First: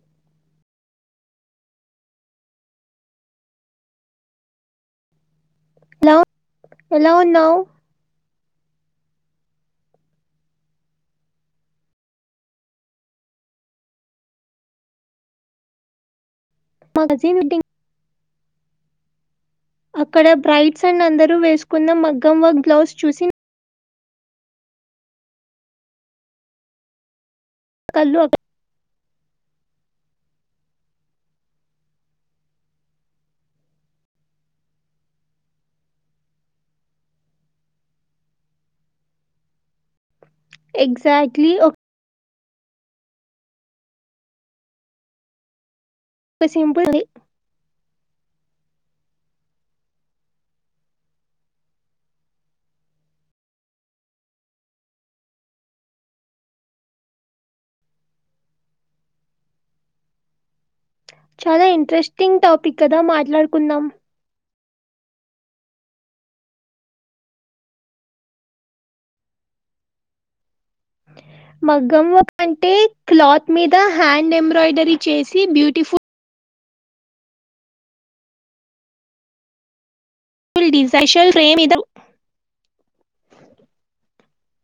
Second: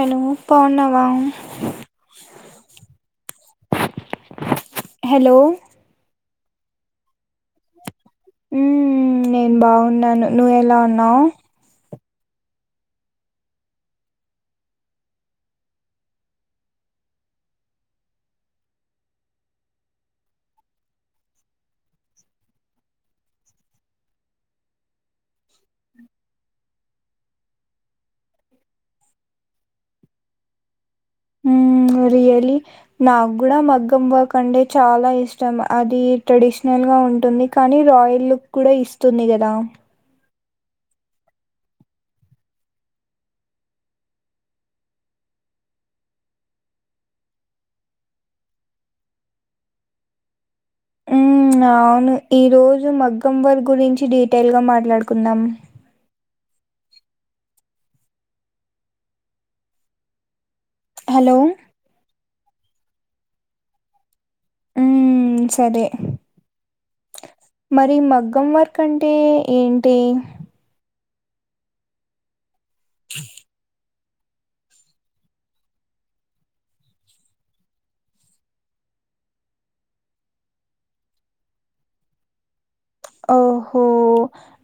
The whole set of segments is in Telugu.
హలో పావున్నావా హలో హలో ఎలా ఉన్నావు మ్మ్ నేను బాగున్నాను నువ్వెలా ఉన్నావ్ మా కజిన్ వెడ్డింగ్ అక్కడ బ్రైట్స్ అండ్ అందరు వేసుకున్న మగ్గం వర్క్ బ్లౌజ్ చూసి కళ్ళు అక్క ఉమ్ రియలీ నాకు కూడా మగ్గం వర్క్ అంటే చాలా ఇష్టం అది ట్రెడిషనల్ గా ఉంటుంది కానీ రాయల్ లుక్ కూడా ఇస్తుంది కదా ఎగ్సాట్లీ ఒ క సింపుల్ ది మ్ అవును ఈ రోజు మగ్గం వర్క్ గురించి డీటెయిల్ గా మాట్లాడుకుందాం హలో చాలా ఇంట్రెస్టింగ్ టాపిక్ కదా మాట్లాడుకుందాం ఉమ్ సరే మరి మగ్గం వర్క్ అంటే ఏంటి మగ్గం వర్క్ అంటే క్లాత్ మీద హ్యాండ్ ఎంబ్రాయిడరీ చేసి బ్యూటిఫు ల్ డిజైషల్ రేమ్ ఇదం ఓహో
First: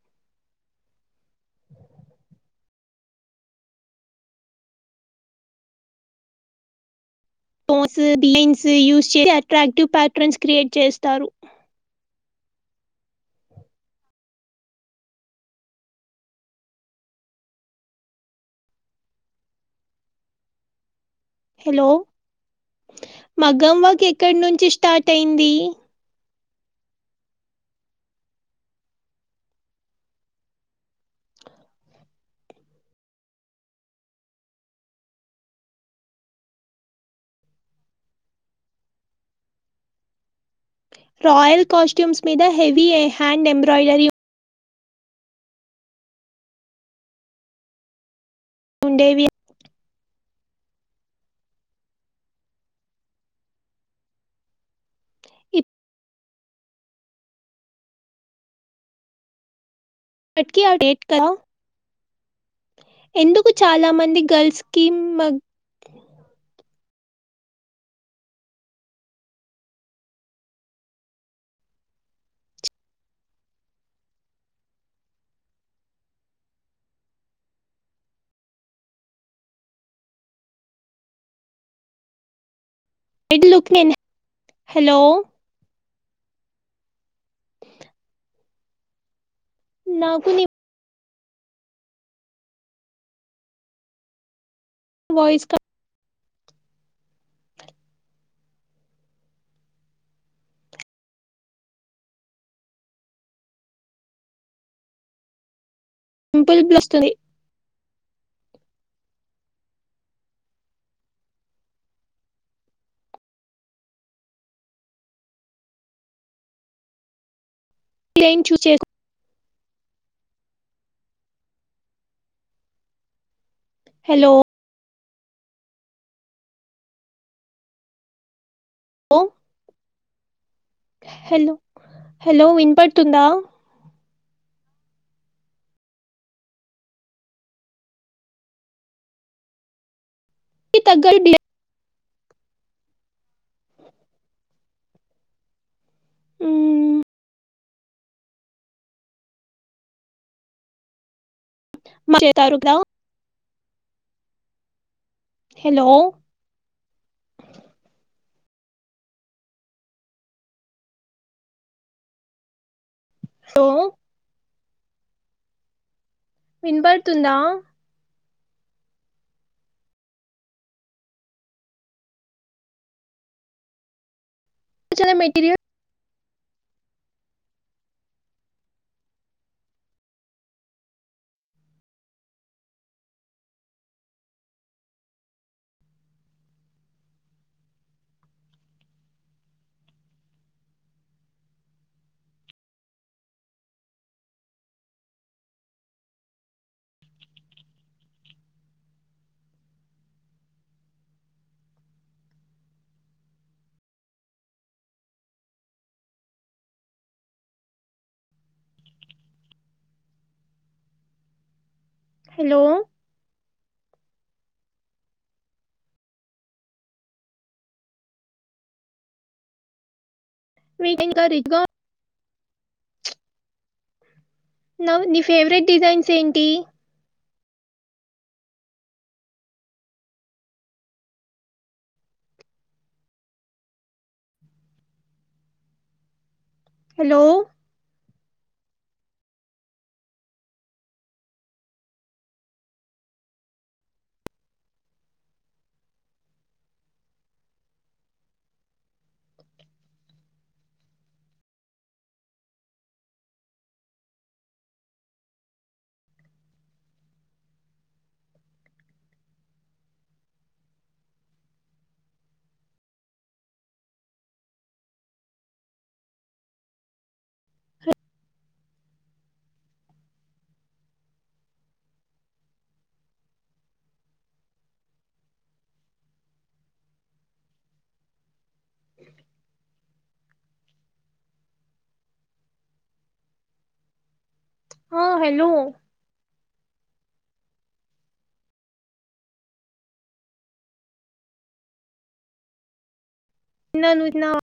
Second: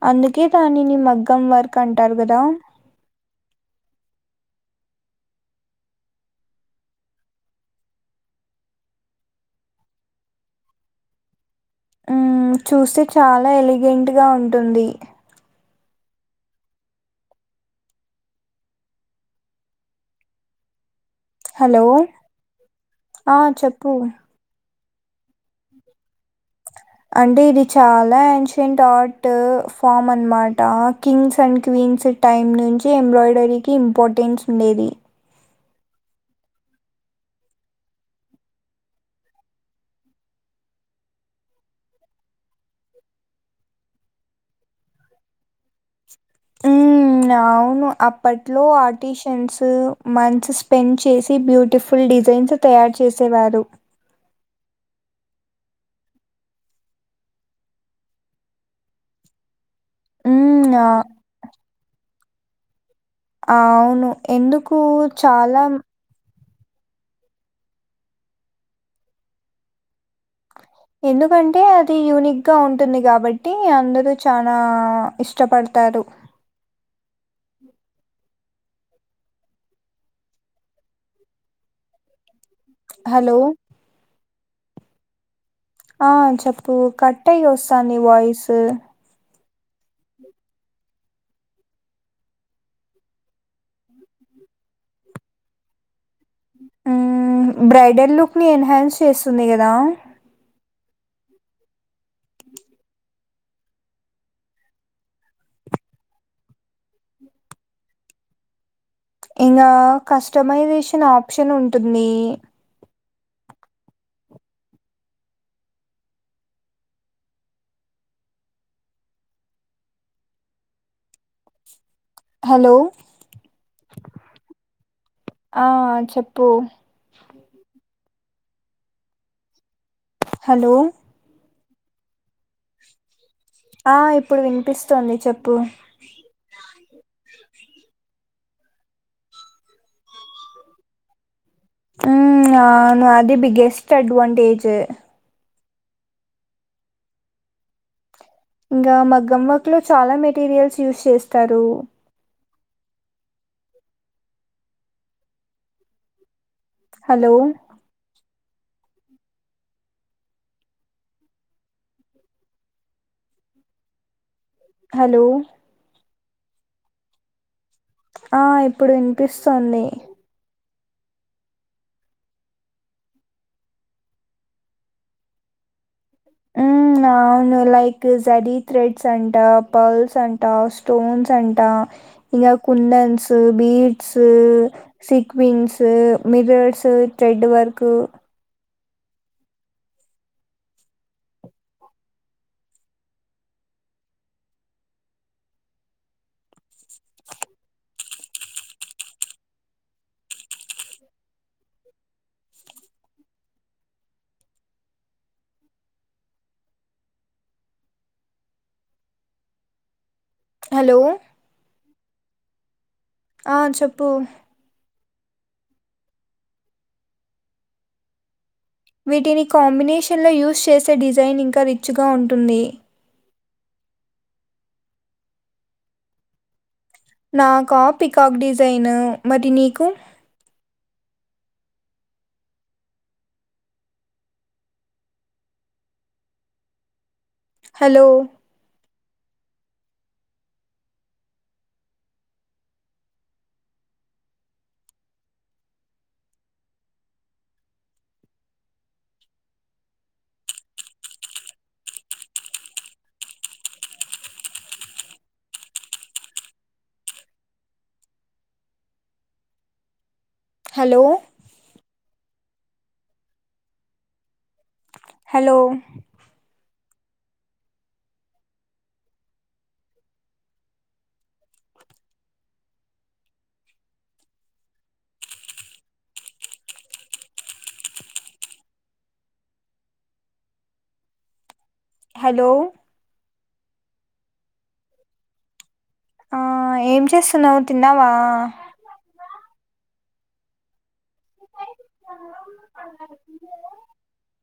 అందుకే దానిని మగ్గం వరకు అంటారు కదా స్టోన్స్ బీయన్స్ యూస్ చేసి అట్రాక్టివ్ ప్యాటర్న్స్ క్రియేట్ చేస్తారు ఉమ్ చూస్తే చాలా ఎలిగెంట్ గా ఉంటుంది హలో ఆ మగ్గం చెప్పు వర్క్ ఎక్కడి నుంచి స్టార్ట్ అయింది అంటే ఇది చాలా ఏన్షెంట్ ఆర్ట్ ఫామ్ అన్నమాట కింగ్స్ అండ్ క్వీన్స్ టైం నుంచి ఎంబ్రాయిడరీకి ఇంపార్టెన్స్ ఉండేది రాయల్ కాస్ట్యూమ్స్ మీద హెవీ హ్యాండ్ ఎంబ్రాయిడరీ ఉమ్ అవును అప్పట్లో ఉండేవి ఆర్టిషన్స్ మంత్స్ స్పెండ్ చేసి బ్యూటిఫుల్ డిజైన్స్ తయారు చేసేవారు ఇపట్కి అ మ్మ్, డేట్ ఆ- కా ఆ అవును మంది గర్ల్స్ ఎందుకు కి చాలా ఎందుకంటే అది యూనిక్గా ఉంటుంది కాబట్టి అందరూ చానా ఇష్టపడతారు హా క్ నేనే హలో ఆ చెప్పు కట్ అయ్యి వస్తాంది వాయిస్ నాకు నీ వాయిస్ క బ్రైడల్ లుక్ని ఎన్హాన్స్ చేస్తుంది కదా [unintelligible] వస్తుంది ఇంగా కస్టమైజేషన్ ఆప్షన్ ఉంటుంది ఏం చూస్ చేస్కో హలో హలో ఆ చెప్పు లో హలో హలో హలో విన్పడుతుందా ఆ ఇప్పుడు వినిపిస్తోంది చెప్పు దగ్గర బ్లే ఉమ్ అవును అది బిగ్గెస్ట్ అడ్వాంటేజ్ ఆ ఇంకా మగ్గం వర్క్లో చాలా మెటీరియల్స్ యూజ్ చేస్తారు చేస్తారు కదా హలో హలో లో హలో వినపడుతుందా ఆ ఇప్పుడు వినిపిస్తోంది చాలా మెటీరియల్ ఉమ్ అవును లైక్ జరి థ్రెడ్స్ అంటా పెరల్స్ అంటా స్టోన్స్ అంటా ఇంగ కుందన్స్ beads sequins mirrors thread work hello hello ఆ చెప్పు వీటిని కాంబినేషన్లో యూస్ చేసే డిజైన్ రిచ్ గా ఇంకా రిచ్గా ఉంటుంది నవ్ నీ ఫేవరెట్ డిజైన్స్ ఏంటి నాకా పికాక్ డిజైను మరి నీకు hello hello hello hello hello హ హలో ఆ ఏం చేస్తున్నవు తిన్నావా అ న్నను చినావా